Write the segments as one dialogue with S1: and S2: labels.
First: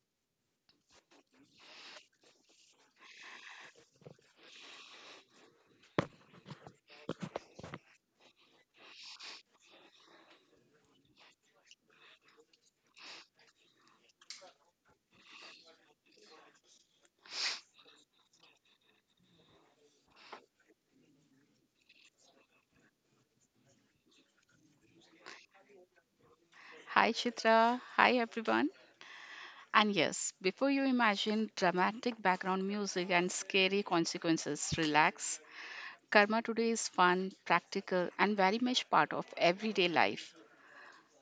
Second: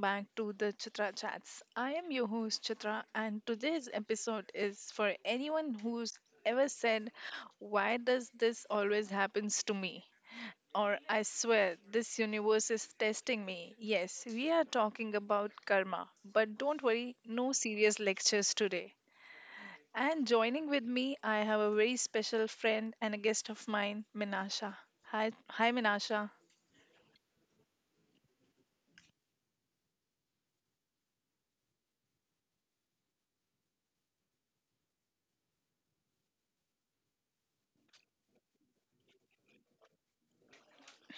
S1: back to the Chitra Chats. I am your host, Chitra, and today's episode is for anyone who's ever said, why does this always happens to me? Or I swear, this universe is testing me. Yes, we are talking about karma, but don't worry, no serious lectures today. And joining with me, I have a very special friend and a guest of mine, Minasha. Hi, Minasha.
S2: Hi Chitra, hi everyone. And yes, before you imagine dramatic background music and scary consequences, relax. Karma today is fun, practical, and very much part of everyday life.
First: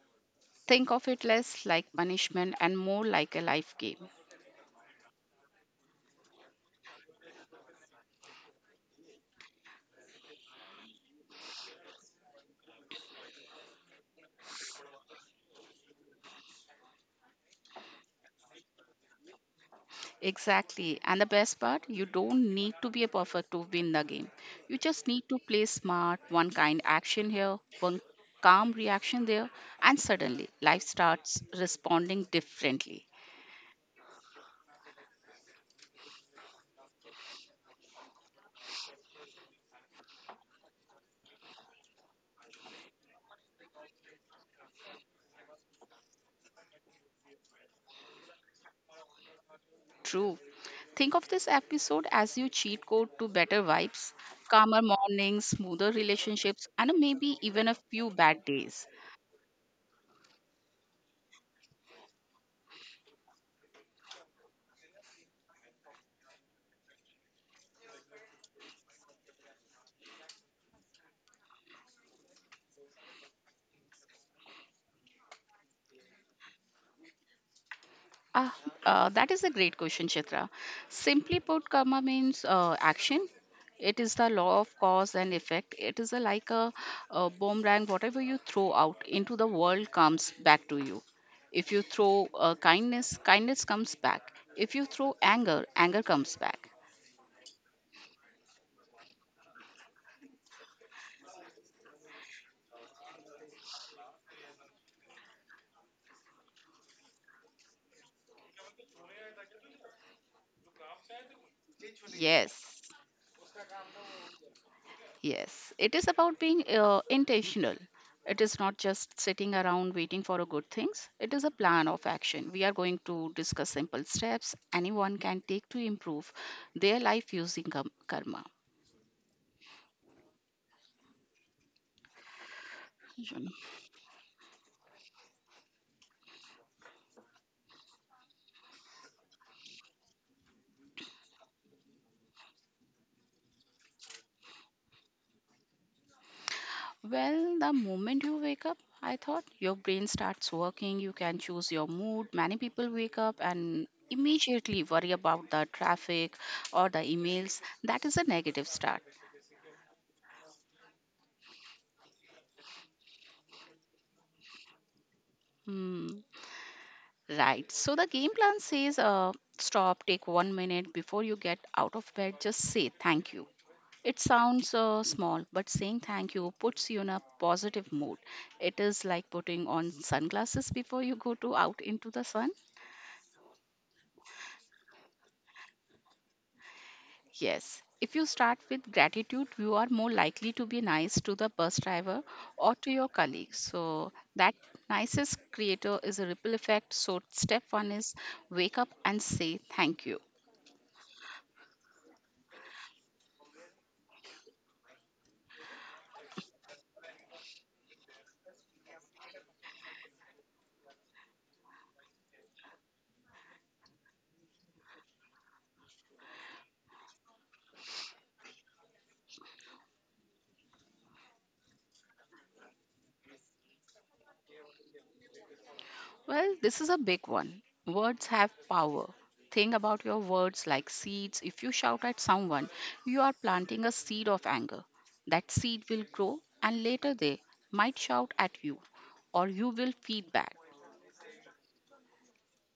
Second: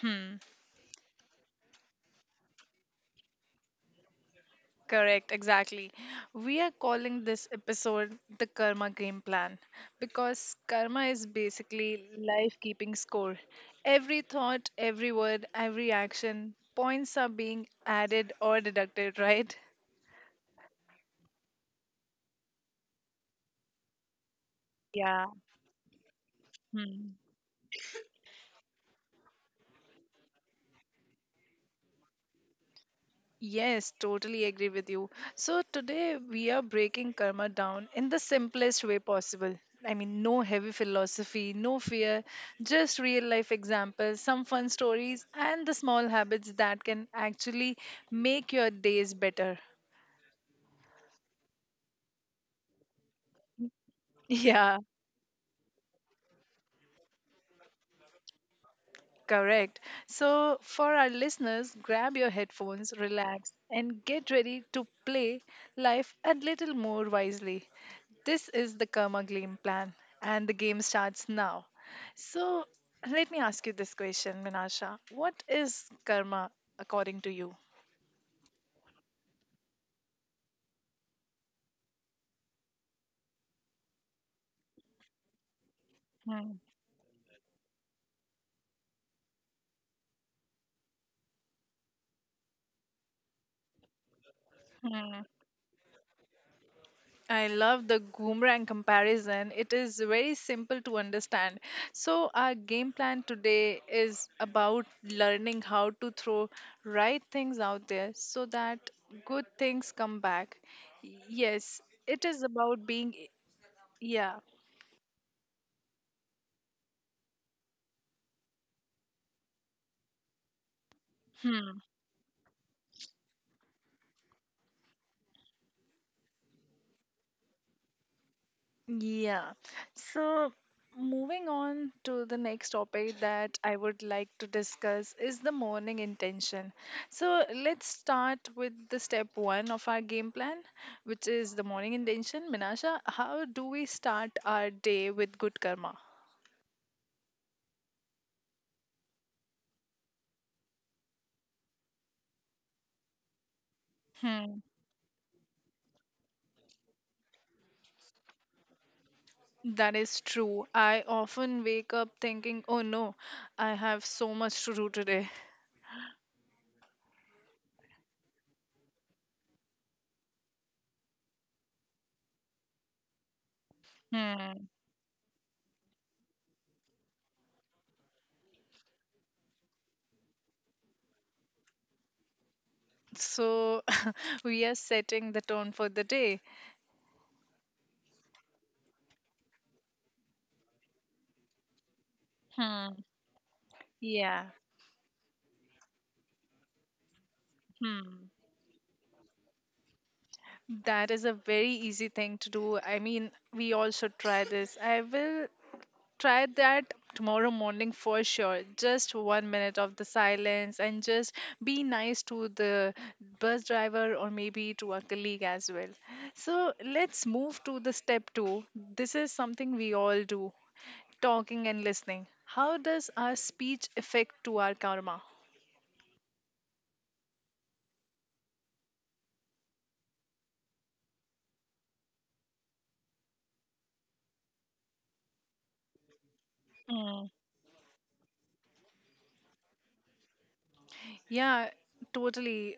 S2: Think of it less like punishment and more like a life game.
S1: Correct, exactly. We are calling this episode the Karma Game Plan because karma is basically life keeping score. Every thought, every word, every action, points are being added or deducted, right?
S2: Exactly. And the best part, you don't need to be a perfect to win the game. You just
S1: Yeah.
S2: need to play smart, one kind
S1: Hmm.
S2: action here, one calm reaction there, and suddenly life starts responding differently.
S1: Yes, totally agree with you. So today we are breaking karma down in the simplest way possible. I mean, no heavy philosophy, no fear, just real life examples, some fun stories, and the small habits that can actually make your days better.
S2: True. Think of this episode as your cheat code to better vibes,
S1: Yeah.
S2: calmer mornings, smoother relationships, and maybe even a few bad days.
S1: Correct. So, for our listeners, grab your headphones, relax, and get ready to play life a little more wisely. This is the Karma Game plan, and the game starts now. So, let me ask you this question, Minasha. What is karma according to you?
S2: Ah, that is a great question, Chitra. Simply put, karma means action. It is the law of cause and effect. It is a,
S1: Hmm,
S2: like a, a boomerang. Whatever you throw out into the world comes back to you. If you throw kindness, kindness comes back. If you throw
S1: hmm.
S2: anger, anger comes back.
S1: I love the Boomerang comparison. It is very simple to understand. So, our game plan today is about learning how to throw right things out there so that good things come back. Yes, it is
S2: Yes.
S1: about being, yeah.
S2: Yes, it is about being intentional. It is not just sitting around waiting for a good things. It is a
S1: hmm.
S2: plan of action. We are going to discuss simple steps anyone can take to improve their life using karma.
S1: yeah. So, moving on to the next topic
S2: Arjun.
S1: that I would like to discuss is the morning intention. So, let's start with the step one of our game plan, which is the morning intention. Minasha, how do we start our day with good karma?
S2: Well, the moment you wake up, I thought your brain starts working. You can choose your mood. Many people wake up and
S1: Hmm.
S2: immediately worry about the traffic or the emails. That is a negative start.
S1: That is true. I often wake up thinking, oh no, I have so much to do today.
S2: Hmm. Right. So the game plan says stop, take 1 minute before you get out of bed, just say thank you. It
S1: Hmm.
S2: sounds small, but saying thank you puts you in a positive mood. It is like putting on sunglasses before you go to out into the sun.
S1: So we are setting the tone for the day.
S2: Yes. If you start with gratitude, you are more likely to be nice to the bus driver or to
S1: Hmm.
S2: your colleagues. So
S1: Yeah.
S2: that nicest creator is a ripple effect. So step one is
S1: Hmm.
S2: wake up and say thank you.
S1: That is a very easy thing to do. I mean, we also try this. I will try that tomorrow morning for sure. Just 1 minute of the silence and just be nice to the bus driver or maybe to a colleague as well. So let's move to the step two. This is something we all do talking and listening. How does our speech affect to our karma?
S2: Well, this is a big one. Words have power. Think about your words like seeds. If you shout at someone, you are planting a seed of anger. That seed will grow, and later
S1: Mm.
S2: they might shout at you, or you will feed back.
S1: Yeah, totally.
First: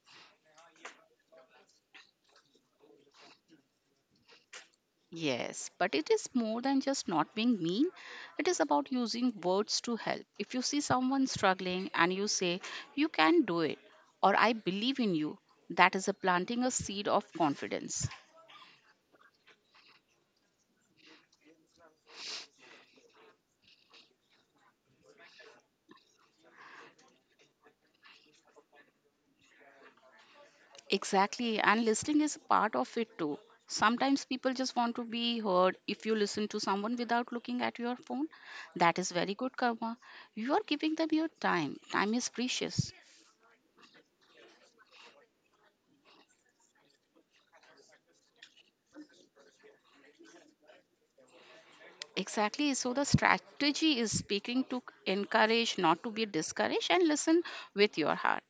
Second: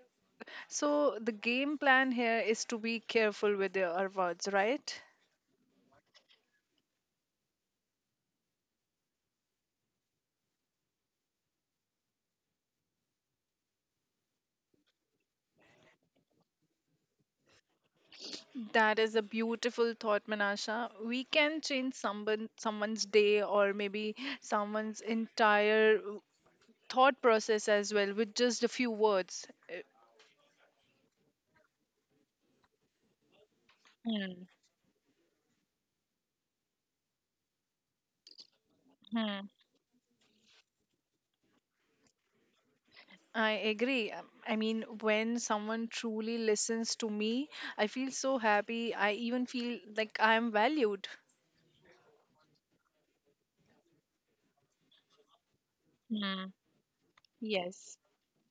S1: So the game plan here is to be careful with your words, right?
S2: Yes, but it is more than just not being mean. It is about using words to help. If you see someone struggling and you say, "You can do it," or "I believe in you," that is a planting a seed of confidence.
S1: That is a beautiful thought, Manasha. We can change someone's day or maybe someone's entire thought process as well with just a few words.
S2: Exactly, and listening is part of it too. Sometimes
S1: Hmm.
S2: people just want to be heard. If you listen to someone without looking at your phone, that is very
S1: hmm.
S2: good karma. You are giving them your time. Time is precious.
S1: I agree. I mean, when someone truly listens to me, I feel so happy. I even feel like I am valued.
S2: Exactly, so the strategy is speaking to encourage, not to be
S1: Hmm.
S2: discouraged, and listen
S1: Yes.
S2: with your heart.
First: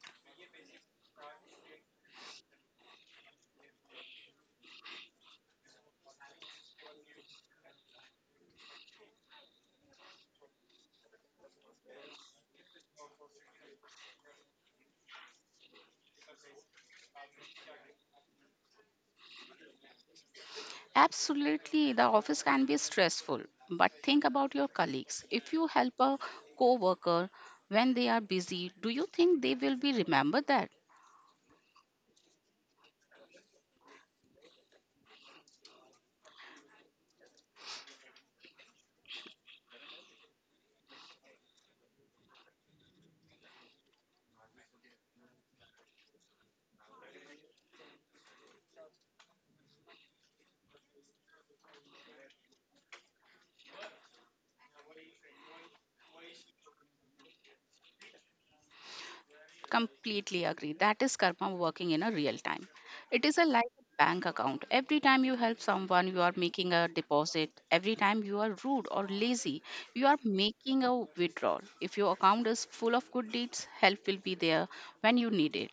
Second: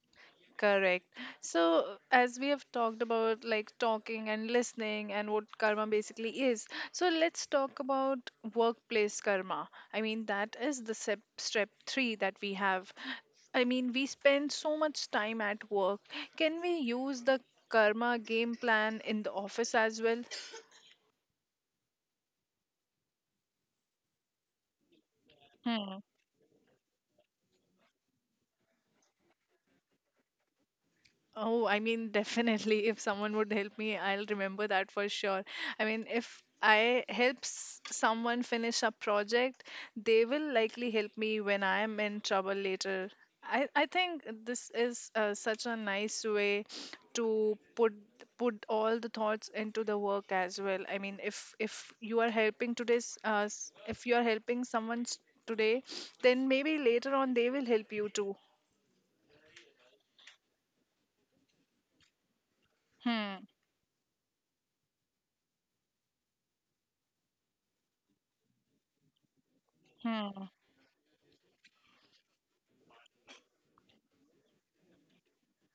S1: Correct. So, as we have talked about like talking and listening and what karma basically is, so let's talk about workplace karma. I mean, that is the step three that we have. I mean, we spend so much time at work. Can we use the karma game plan in the office as well?
S2: Absolutely, the office can be stressful, but think about your colleagues. If you help
S1: Hmm.
S2: a coworker when they are busy, do you think they will be remember that?
S1: Oh, I mean, definitely. If someone would help me, I'll remember that for sure. I mean, if I someone finish a project, they will likely help me when I am in trouble later. I think this is such a nice way to put all the thoughts into the work as well. I mean, if you are helping if you are helping today, then maybe later on they will help you too.
S2: Completely agree. That is karma working in a real time. It is
S1: Hmm.
S2: a like a bank account. Every time you help someone, you are making a deposit. Every time you are rude or lazy, you are
S1: Hmm.
S2: making a withdrawal. If your account is full of good deeds, help will be there when you need it.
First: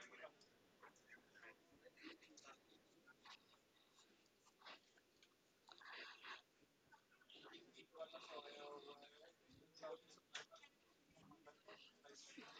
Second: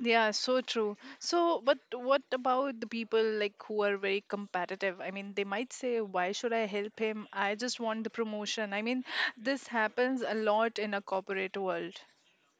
S1: Yeah, so true. So, but what about the people like who are very competitive? I mean, they might say, "Why should I help him? I just want the promotion." I mean, this happens a lot in a corporate world.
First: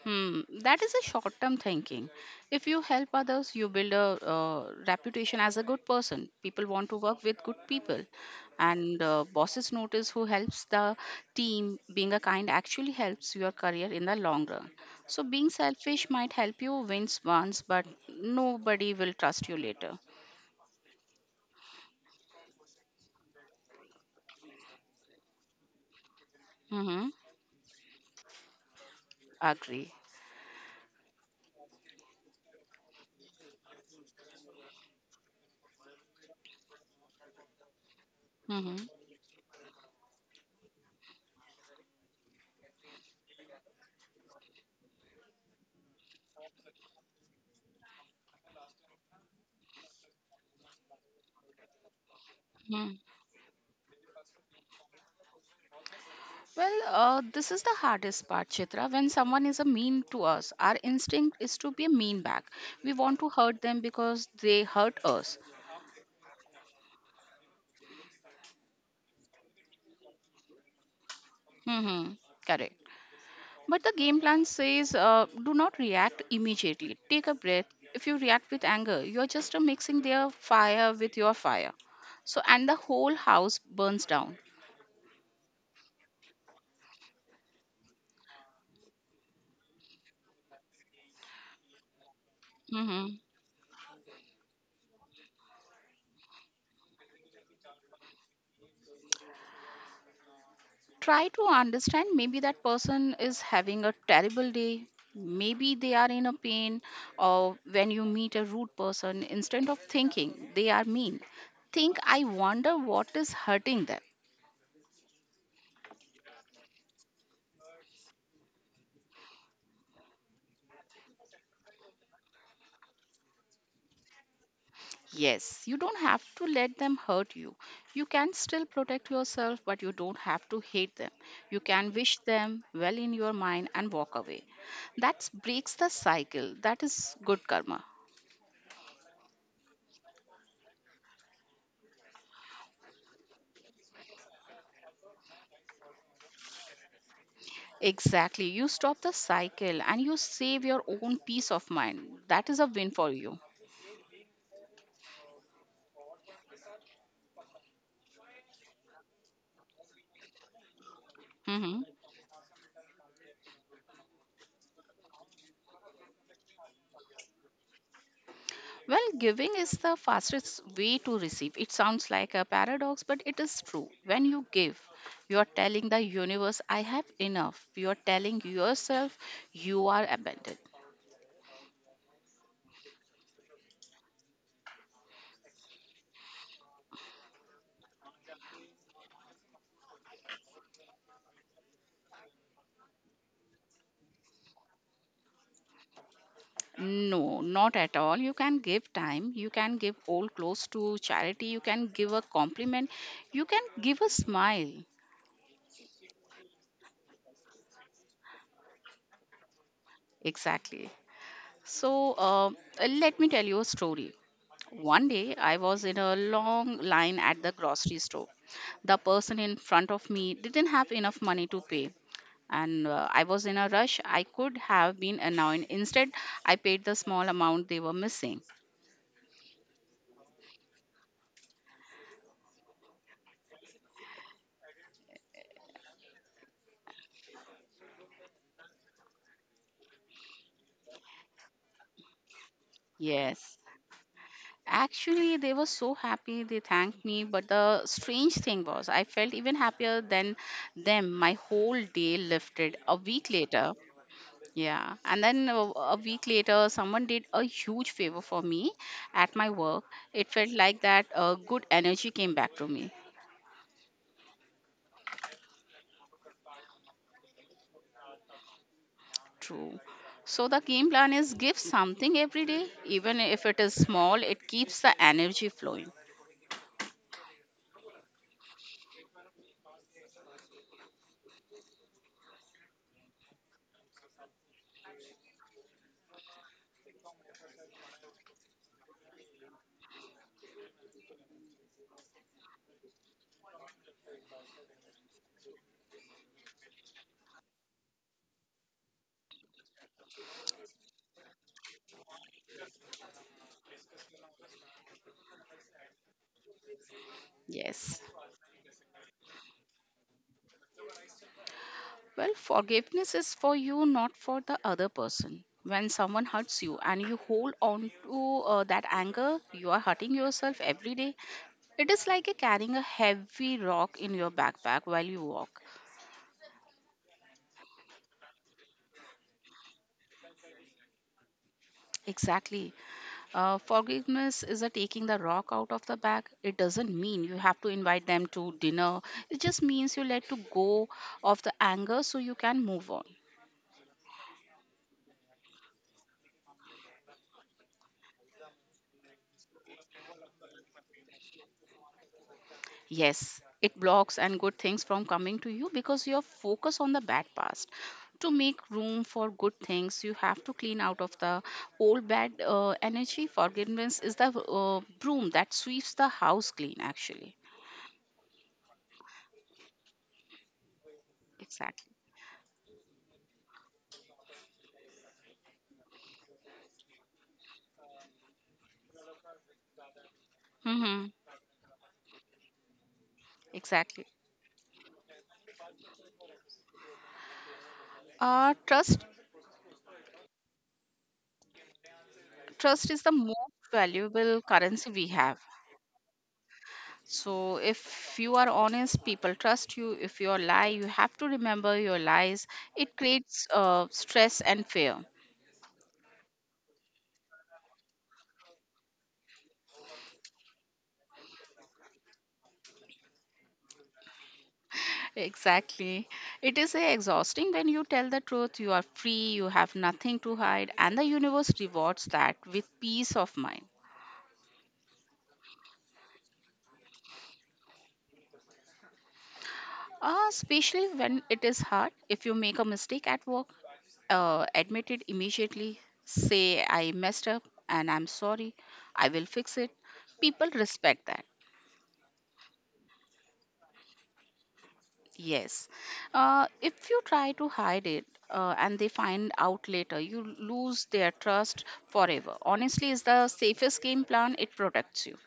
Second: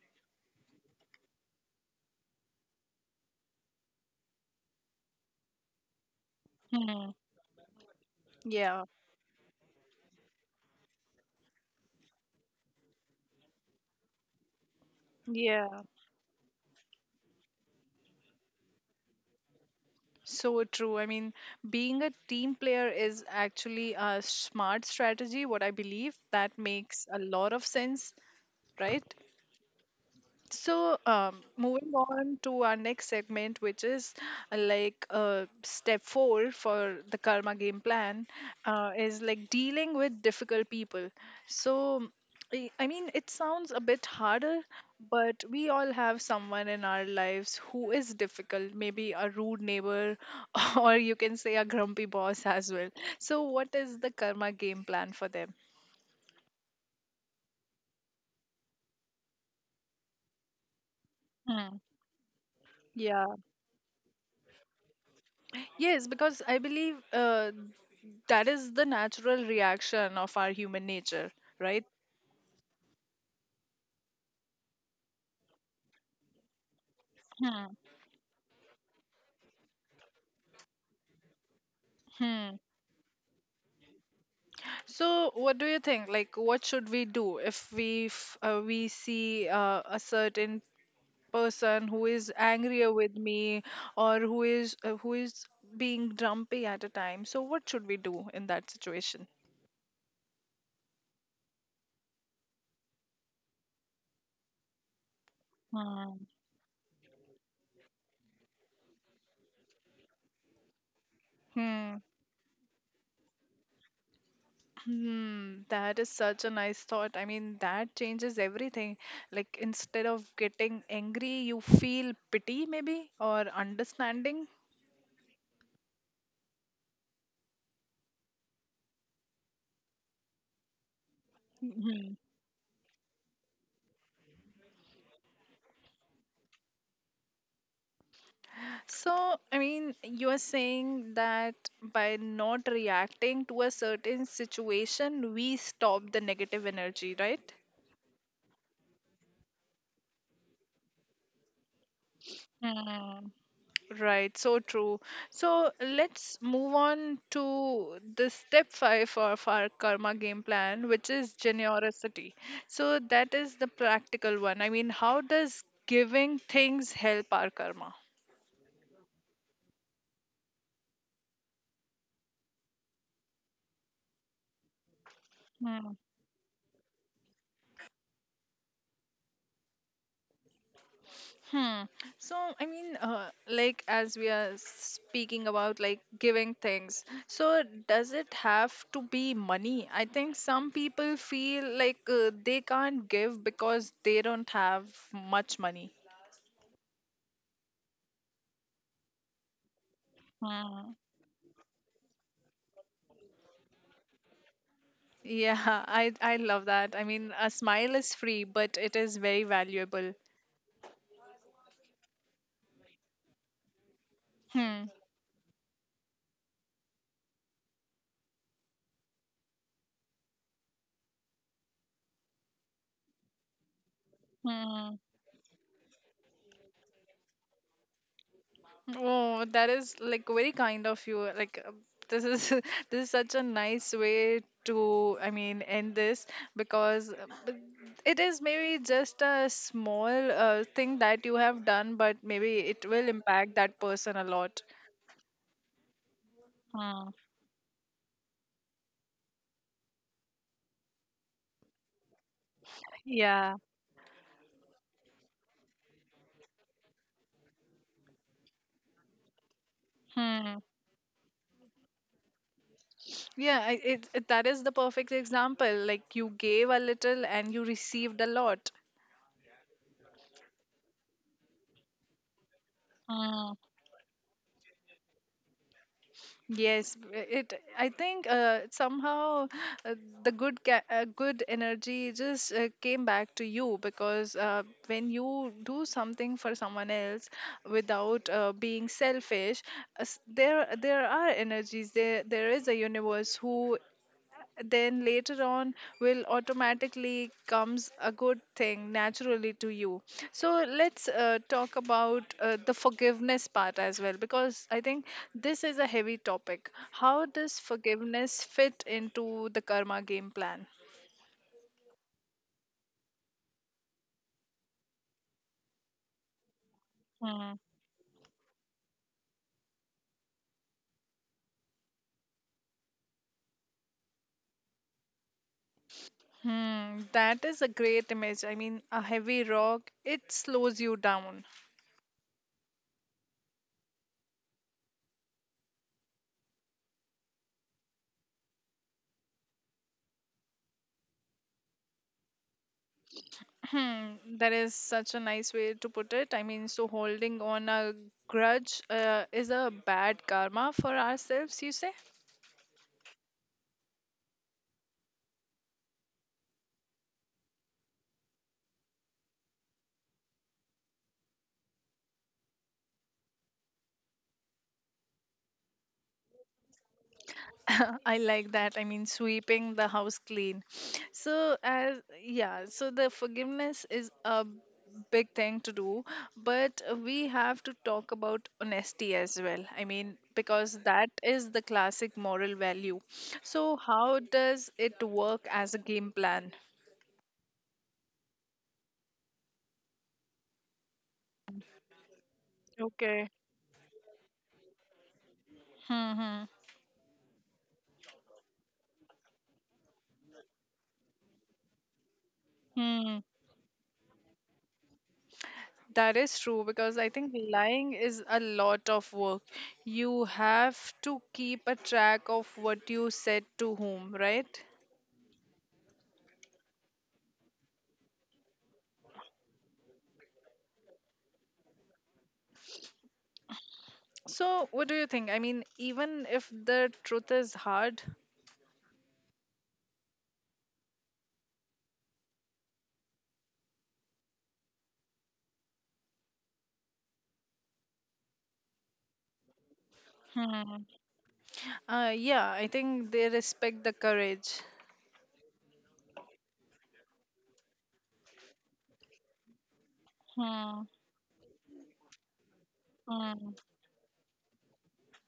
S2: Hmm, that is a short term thinking. If you help others, you build a reputation as a good person. People want to
S1: Hmm.
S2: work with good people,
S1: Yeah.
S2: and bosses notice who helps the team. Being a kind actually helps your career in the long run. So, being
S1: Yeah.
S2: selfish might help you win once, but nobody will trust you later.
S1: So true. I mean, being a team player is actually a smart strategy, what I believe that makes
S2: Mm-hmm.
S1: a lot of sense, right?
S2: Agree.
S1: So, moving on to our next segment, which is step four for the karma game plan,
S2: Mm-hmm.
S1: is like dealing with difficult people. So, I mean, it sounds a bit harder, but we all have someone in our lives who is difficult, maybe a rude neighbor, or you can say a grumpy boss as
S2: Hmm.
S1: well. So, what is the karma game plan for them?
S2: Well, this is the hardest part, Chitra. When someone is a mean to us, our instinct is to
S1: Hmm.
S2: be a mean back. We want
S1: Yeah.
S2: to hurt them because they hurt us.
S1: Yes, because I believe that is the natural reaction of our human nature, right.
S2: Hmm. Correct. But the game plan says do not react immediately. Take a breath.
S1: Hmm.
S2: If you react with anger, you're just mixing their fire with your fire. So,
S1: Hmm.
S2: and the whole house burns down.
S1: So what do you think, like what should we do if we we see a certain person who is angrier
S2: Mm-hmm.
S1: with me or who is being grumpy at a time? So what should we do in that situation?
S2: Try to understand. Maybe that person is having a terrible day. Maybe they are
S1: Hmm.
S2: in a pain. Or when you meet a rude person, instead of thinking they are mean, think,
S1: Hmm.
S2: I wonder what is hurting them.
S1: Hmm, that is such a nice thought. I mean, that changes everything. Like, instead of getting angry, you feel pity, maybe, or understanding.
S2: Yes. You don't have to let them hurt you. You can still protect yourself, but you don't have to hate them. You can wish
S1: Mhm.
S2: them well in your mind and walk away. That breaks the cycle. That is good karma.
S1: So, I mean, you are saying that by not reacting to a certain situation, we stop the negative energy, right?
S2: Exactly. You stop the cycle and you save your own peace of mind. That is a win for
S1: Hmm.
S2: you.
S1: Right, so true. So let's move on to the step five of our karma game plan, which is
S2: Hmm.
S1: generosity. So that is the practical one. I mean, how does giving things help our karma?
S2: Well, giving is the fastest way to receive. It sounds like a paradox, but it is true. When you give, you are telling
S1: Hmm.
S2: the universe, I have enough. You are telling yourself, you are abundant.
S1: Hmm. So, I mean, like as we are speaking about like giving things, so does it have to be money? I think some people feel like they can't give because they don't have much money.
S2: No, not at all. You can give time, you can give old clothes
S1: Mm.
S2: to charity, you can give a compliment, you can give a smile.
S1: Yeah, I love that. I mean, a smile is free, but it is very valuable.
S2: Exactly. So let me tell you a story.
S1: Hmm.
S2: One day I was in a long line at the grocery store. The person in front of me didn't have enough money to pay, and I was in a rush. I could
S1: Hmm.
S2: have been annoyed. Instead, I paid the small amount they were missing.
S1: Oh, that is like very kind of you. Like this is this is such a nice way to, I mean, end this because it is maybe just a small thing that you have done, but maybe it will impact
S2: Yes.
S1: that person a lot.
S2: Actually, they were so happy they thanked
S1: Hmm.
S2: me, but the strange thing was, I felt even happier than them. My whole day lifted. A week
S1: Yeah.
S2: later, yeah, and then a week later, someone did a huge favor for me at my work. It felt
S1: Hmm.
S2: like that good energy came back to me.
S1: Yeah, I- it that is the perfect example. Like you gave a little and you received a lot.
S2: True. So the game plan is give something every day, even if
S1: Mm.
S2: it is small, it keeps the energy flowing.
S1: Yes, it. I think somehow uh, the good energy just came back to you because when you do something for someone else without being selfish, there are energies. There is a universe who then later on will automatically comes a good thing naturally to you. So let's talk about the forgiveness part as well, because I think this is a heavy topic. How does
S2: Yes.
S1: forgiveness fit into the karma game plan?
S2: Well, forgiveness is for you, not for the other person. When someone hurts you and you hold
S1: Hmm.
S2: on to that anger, you are hurting yourself every day. It is like a carrying a heavy rock in your backpack while you walk.
S1: Hmm. That is a great image. I mean, a heavy rock, it slows you down.
S2: Exactly. Forgiveness is a taking the rock out of the bag. It doesn't mean you have to invite them to dinner. It just means you let to go of the anger so you can move on.
S1: Hmm, that is such a nice way to put it. I mean, so holding on a grudge is a bad karma for ourselves, you say?
S2: Yes, it blocks and good things from coming to you because you're focused on the bad past. To make room for good things, you have to clean out of the old bad energy. Forgiveness is the broom that sweeps the house clean, actually.
S1: I like that. I mean, sweeping the house clean. So,
S2: Exactly.
S1: as yeah, so the forgiveness is a big thing to do, but we have to talk about honesty as well. I mean, because
S2: Mm-hmm.
S1: that is the classic moral value. So,
S2: Exactly.
S1: how does it work as a game plan?
S2: Uh, trust Trust is the
S1: Okay.
S2: most valuable currency we have.
S1: Hmm.
S2: So if you are honest, people trust you. If you are lie, you have to remember your lies. It
S1: Hmm.
S2: creates stress and fear.
S1: That is true because I think lying is a lot of work. You have to keep a track of what you said to whom, right?
S2: Exactly. It is exhausting when you tell the truth. You are free. You have nothing to hide, and the universe rewards that with peace of mind.
S1: So, what do you think? I mean, even if the truth is hard,
S2: Especially when it is hard. If you make a mistake at work, admit it immediately, say, I messed up and I'm sorry, I will fix it. People
S1: hmm.
S2: respect that.
S1: Yeah, I think they respect the courage.
S2: Yes. If you try to hide it and they find out later, you
S1: Hmm.
S2: lose their trust forever. Honestly, it's the safest game plan, it protects you.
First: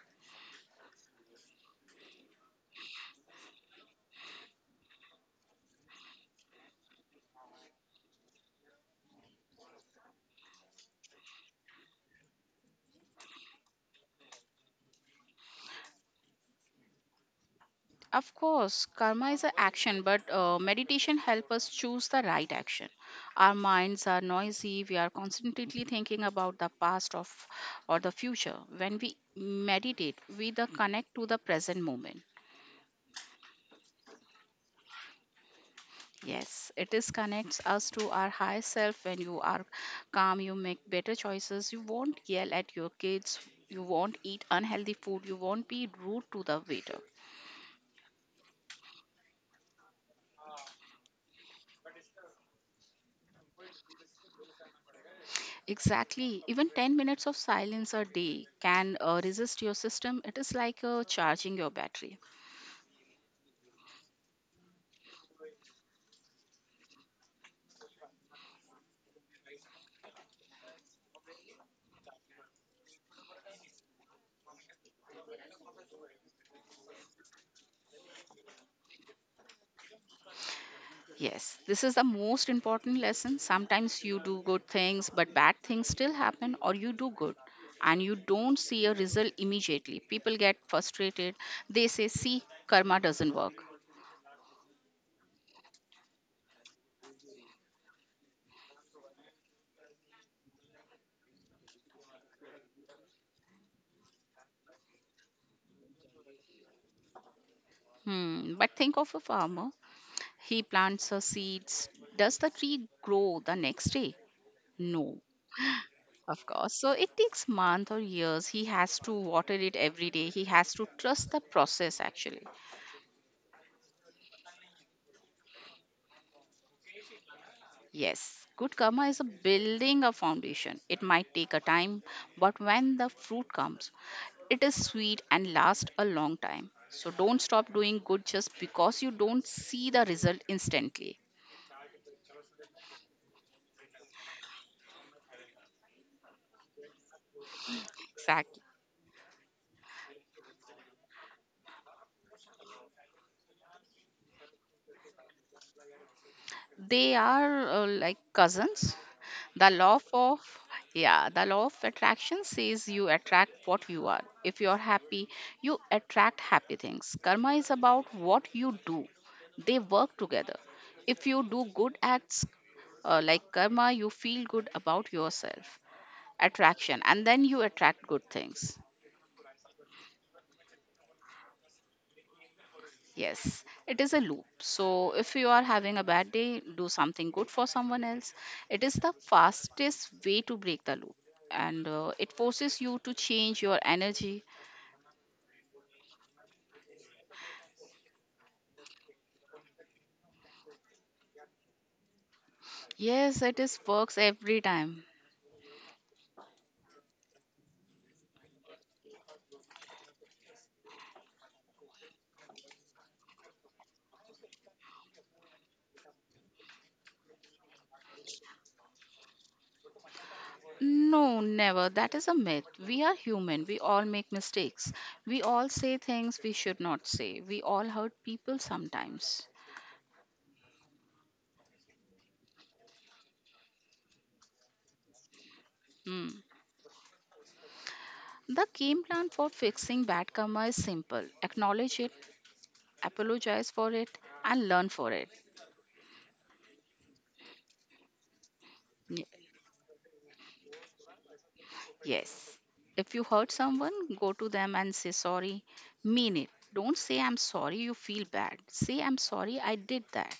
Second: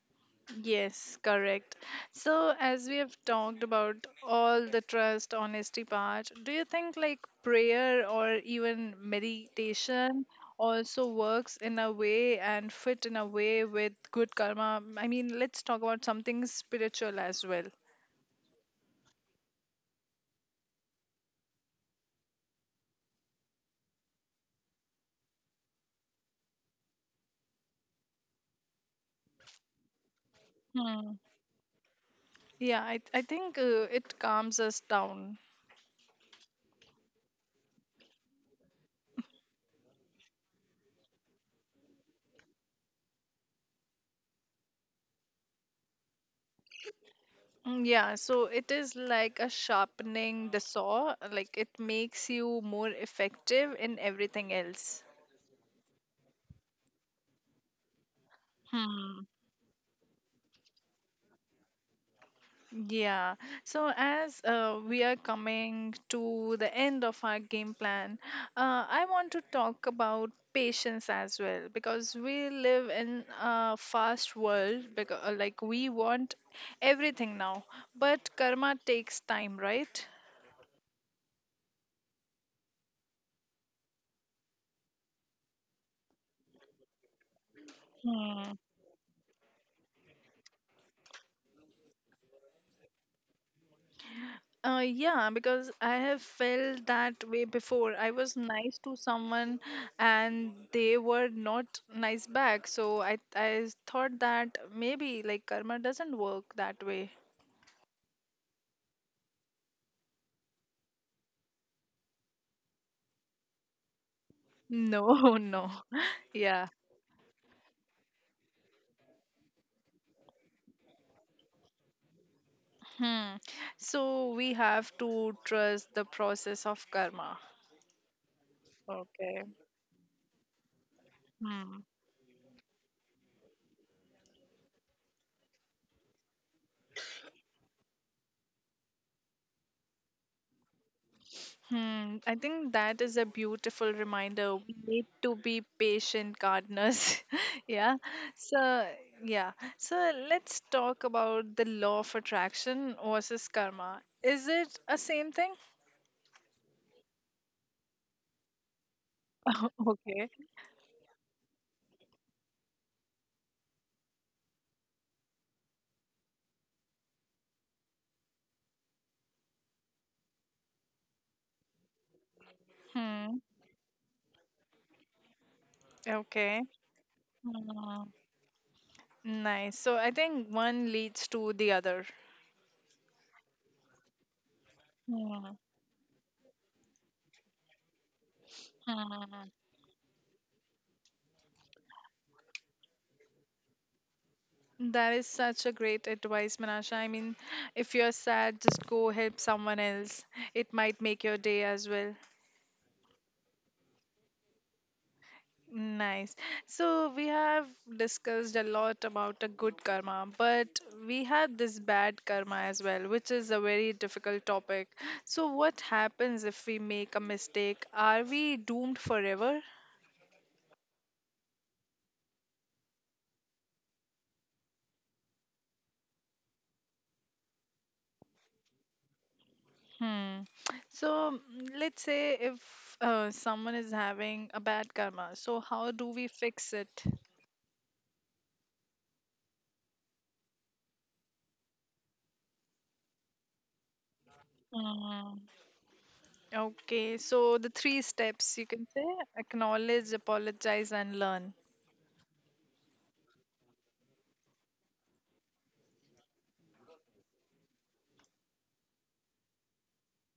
S1: Yes, correct. So, as we have talked about all the trust, honesty part, do you think like prayer or even meditation also works in a way and fit in a way with good karma? I mean, let's talk about something spiritual as well.
S2: Of course, karma is an action, but meditation helps us choose the right action. Our minds are noisy, we are constantly thinking about the past of, or the future. When we meditate, we the connect
S1: Hmm.
S2: to the present moment.
S1: Yeah, I think it calms us down.
S2: Yes, it is connects us to our higher self. When you are calm, you make better choices. You won't yell at your kids. You won't eat unhealthy food. You won't be rude to the waiter.
S1: Mm, yeah, so it is like a sharpening the saw, like it makes you more effective in everything else.
S2: Exactly. Even 10 minutes of silence a day can
S1: Hmm.
S2: resist your system. It is like charging your battery.
S1: Yeah, so as we are coming to the end of our game plan, I want to talk about patience as well because we live in a fast world, because like we want everything now, but karma takes time, right?
S2: Yes, this is the most important lesson. Sometimes you do good things, but bad things still happen, or you do good and you don't see a result immediately. People get frustrated. They say, See, karma doesn't work.
S1: Yeah, because I have felt that way before. I was nice to someone and they were not nice back. So I thought that maybe like karma doesn't work that way.
S2: Hmm. But think of a farmer. He plants her seeds. Does the tree grow the next day?
S1: No,
S2: No.
S1: no.
S2: Of
S1: Yeah.
S2: course. So it takes months or years. He has to water it every day. He has to trust the process actually.
S1: Hmm. So we have to trust the process of karma.
S2: Yes. Good karma is a
S1: Okay.
S2: building a foundation. It might take a
S1: Hmm.
S2: time, but when the fruit comes, it is sweet and lasts a long time. So don't stop doing good just because you don't see the result instantly.
S1: Hmm, I think that is a beautiful reminder. We need to be patient gardeners. Yeah.
S2: Exactly.
S1: So, yeah. So, let's talk about the law of attraction versus karma. Is it a same thing?
S2: They are like cousins. The law
S1: Okay.
S2: of yeah, the law of attraction says you attract what you are. If you're happy, you attract happy things. Karma is about what you do. They work together. If you do good acts
S1: Hmm.
S2: like karma, you feel good about yourself.
S1: Okay.
S2: Attraction, and then you
S1: Hmm.
S2: attract good things.
S1: Nice. So, I think one leads to the other.
S2: Yes, it is a loop. So, if you
S1: Hmm.
S2: are having a bad day, do something good for someone else. It is the
S1: Hmm.
S2: fastest way to break the loop and it forces you to change your energy.
S1: That is such a great advice, Manasha. I mean, if you're sad, just go help someone else. It might make your day as well.
S2: Yes, it is works every time.
S1: Nice. So we have discussed a lot about a good karma, but we had this bad karma as well, which is a very difficult topic. So what happens if we make a mistake? Are we doomed forever?
S2: No, never. That is a myth. We are human. We all make mistakes. We all say things we should not say. We all hurt people sometimes.
S1: Hmm. Let's say if someone is having a bad karma, so how do
S2: Hmm.
S1: we fix it?
S2: The game plan for fixing bad karma is simple: acknowledge it, apologize for it, and learn for it.
S1: Mm, Okay, so the three steps you can say,
S2: Y-
S1: acknowledge, apologize, and learn.
S2: Yes. If you hurt someone, go to them and say sorry. Mean it. Don't say I'm sorry, you feel bad. Say I'm sorry, I did that.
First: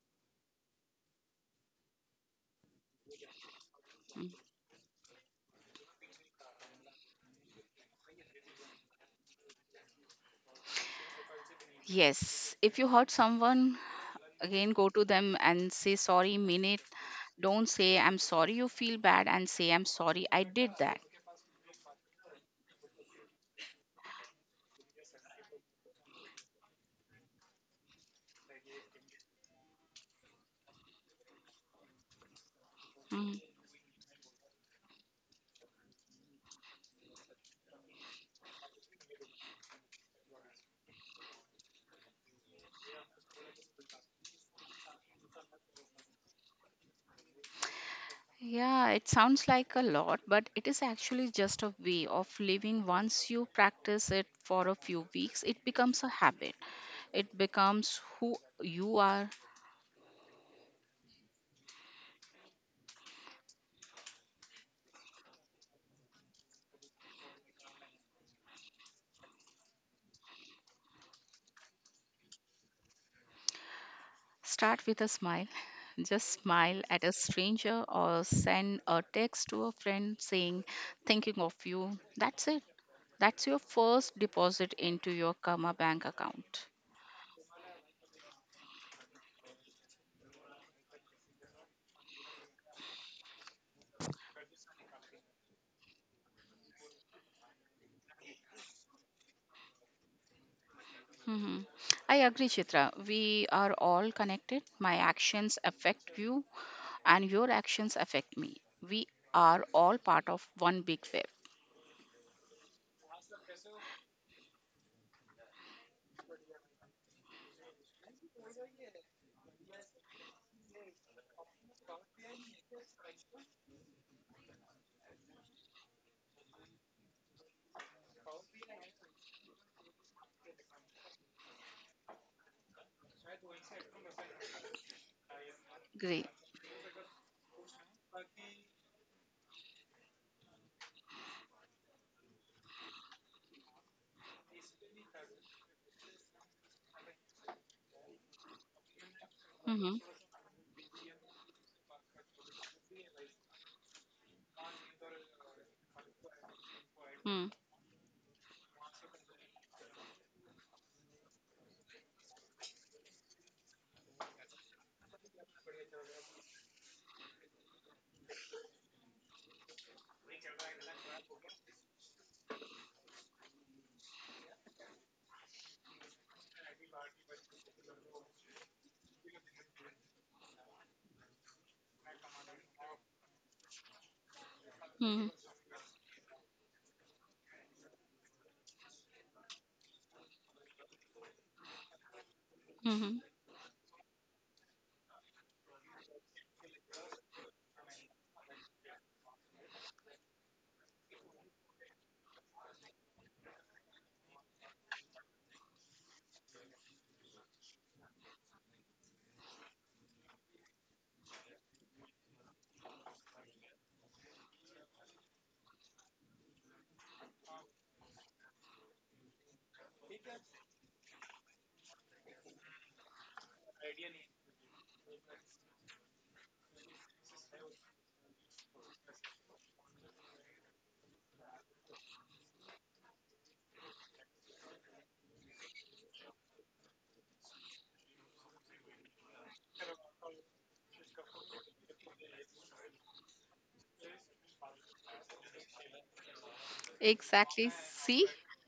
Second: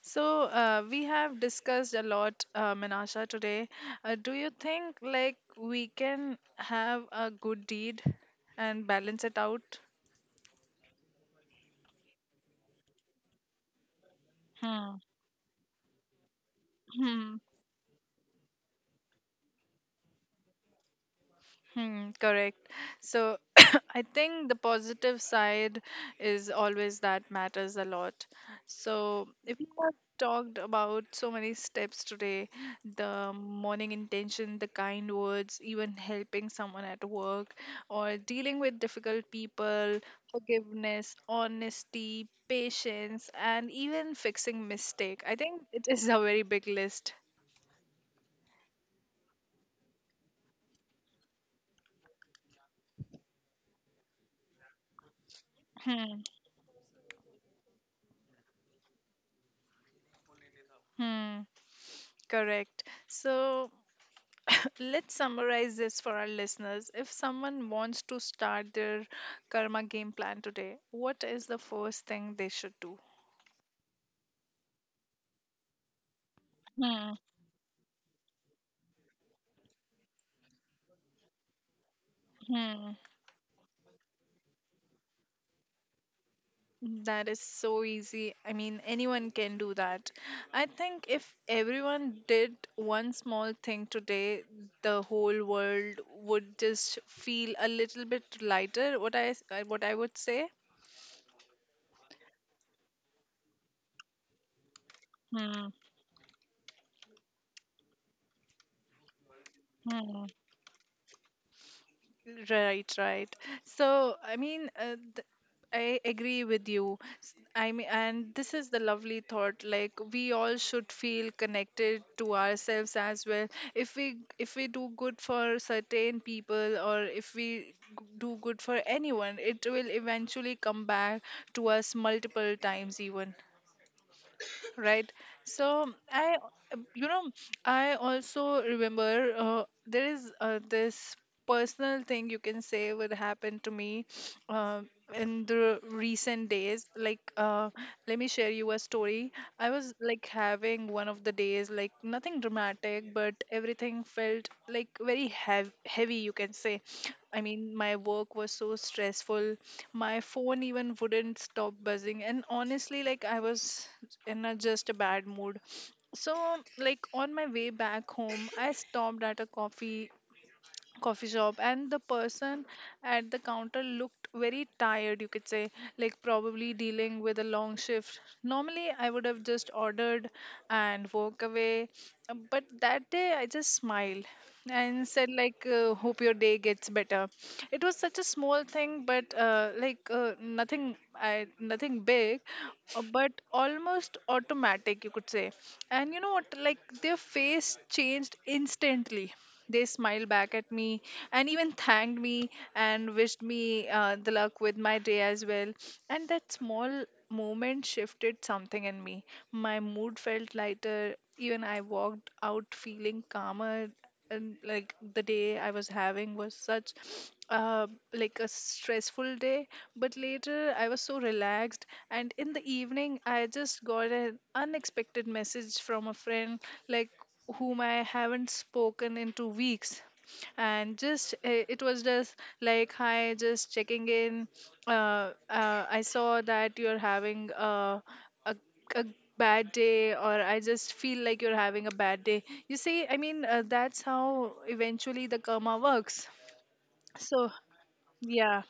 S1: So we have discussed a lot, Menasha, today. Do you think like we can have a good deed and balance it out?
S2: Yes. If you hurt someone, again go
S1: Hmm.
S2: to them and say sorry, mean it.
S1: Hmm.
S2: Don't say I'm sorry, you feel bad, and say I'm sorry, I did that.
S1: Hmm, correct. So I think the positive side is always that matters a lot. So if we have talked about so many steps today, the
S2: Mm.
S1: morning intention, the kind words, even helping someone at work or dealing with difficult people, forgiveness, honesty, patience, and even fixing mistake. I think it is a very big list.
S2: Yeah, it sounds like a lot, but it is actually just a way of living. Once you practice it for a few weeks, it becomes a
S1: Hmm,
S2: habit. It becomes who you are.
S1: hmm, correct. So let's summarize this for our listeners. If someone wants to start their karma game plan today, what is the first thing they should do?
S2: Start with a smile. Just smile at
S1: Hmm,
S2: a stranger or send a text to a friend saying, thinking of you. That's it.
S1: hmm.
S2: That's your first deposit into your Karma Bank account.
S1: That is so easy. I mean, anyone can do that. I think if everyone did one small thing today, the whole world would just feel a little bit lighter. What I would say.
S2: hmm I agree, Chitra. We are all connected. My actions
S1: Hmm,
S2: affect you, and your actions affect me. We are all
S1: hmm.
S2: part of one big web.
S1: Right, right. So, I mean, uh, th- I agree with you. I mean, and this is the lovely thought. Like we all should feel connected to ourselves as well. If we do good for certain people, or if we do good for anyone, it will eventually come back to us multiple times even, right. so
S2: Great.
S1: i uh, you know I also remember there is this personal thing, you can say, would happen to me uh, in the recent days, like let me share you a story. I was
S2: Hmm.
S1: like having one of the days, like nothing dramatic, but everything felt like very heavy, you can say. I
S2: Hmm.
S1: mean, my work was so stressful, my phone even wouldn't stop buzzing, and honestly, like, I was in a just a bad mood. So like on my way back home, I stopped at a coffee shop, and the person at the counter looked very tired, you could say, like probably dealing with a long shift. Normally I would have just ordered and walk away, but that day I just smiled and said,
S2: Hmm.
S1: like, hope your day gets better. It was such a small thing, but nothing big,
S2: Hmm.
S1: but almost automatic, you could say. And you know what, like, their face changed instantly. They smiled back at me and even thanked me and wished me the luck with my day as well. And that small moment shifted something in me. My mood felt lighter. Even I walked out feeling calmer. And like the day I was having was such uh, like a stressful day. But later I was so relaxed. And in the evening, I just got an unexpected message from a friend, like, whom I haven't spoken in 2 weeks. And just it was just like, hi, just checking in. I saw that you're having a, a bad day, or I just feel like you're having a bad day. You see, I mean, that's how eventually the karma works. So,
S2: Exactly. See?
S1: yeah.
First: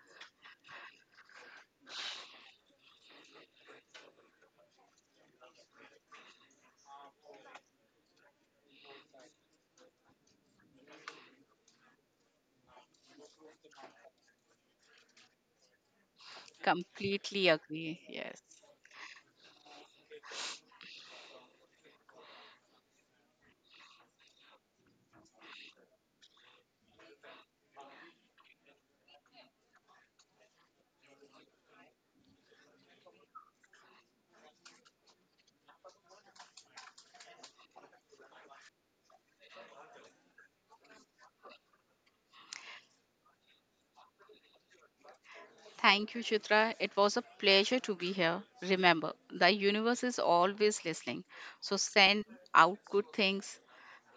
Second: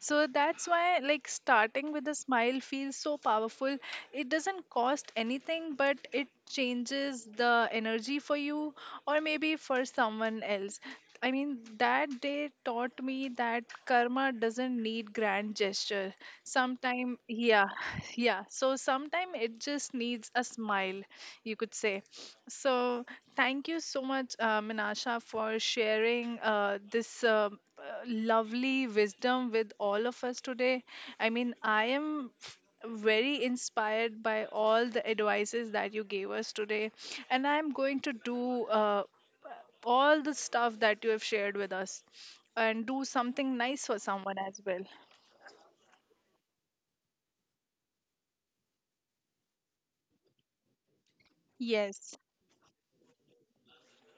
S1: So that's why, like, starting with a smile feels so powerful. It doesn't cost anything, but it changes the energy for you or maybe for someone else. I mean, that day taught me that karma doesn't need grand gesture. Sometime,
S2: Completely
S1: yeah,
S2: agree. Yes.
S1: yeah. So sometime it just needs a smile, you could say. So thank you so much, Minasha, for sharing this uh, lovely wisdom with all of us today. I mean, I am very inspired by all the advices that you gave us today, and I'm going to do all the stuff that you have shared with us and do something nice for someone as well.
S2: Thank you, Chitra. It was a pleasure to be here. Remember, the universe is always listening. So
S1: Yes.
S2: send out good things.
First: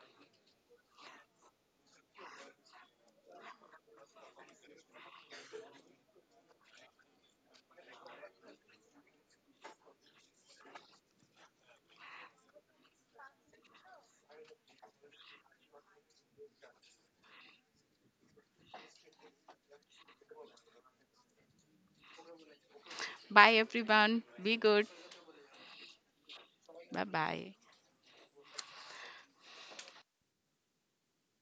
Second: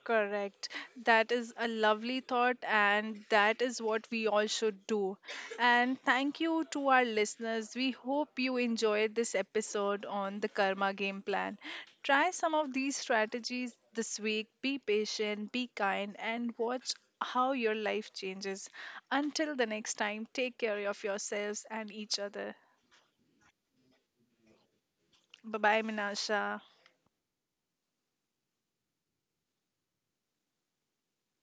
S1: Correct. That is a lovely thought, and that is what we all should do. And thank you to our listeners. We hope you enjoyed this episode on the Karma Game Plan. Try some of these strategies this week. Be patient, be kind, and watch how your life changes. Until the next time, take care of yourselves and each other.
S2: Bye, everyone. Be good.
S1: Bye bye, Minasha.
S2: Bye bye.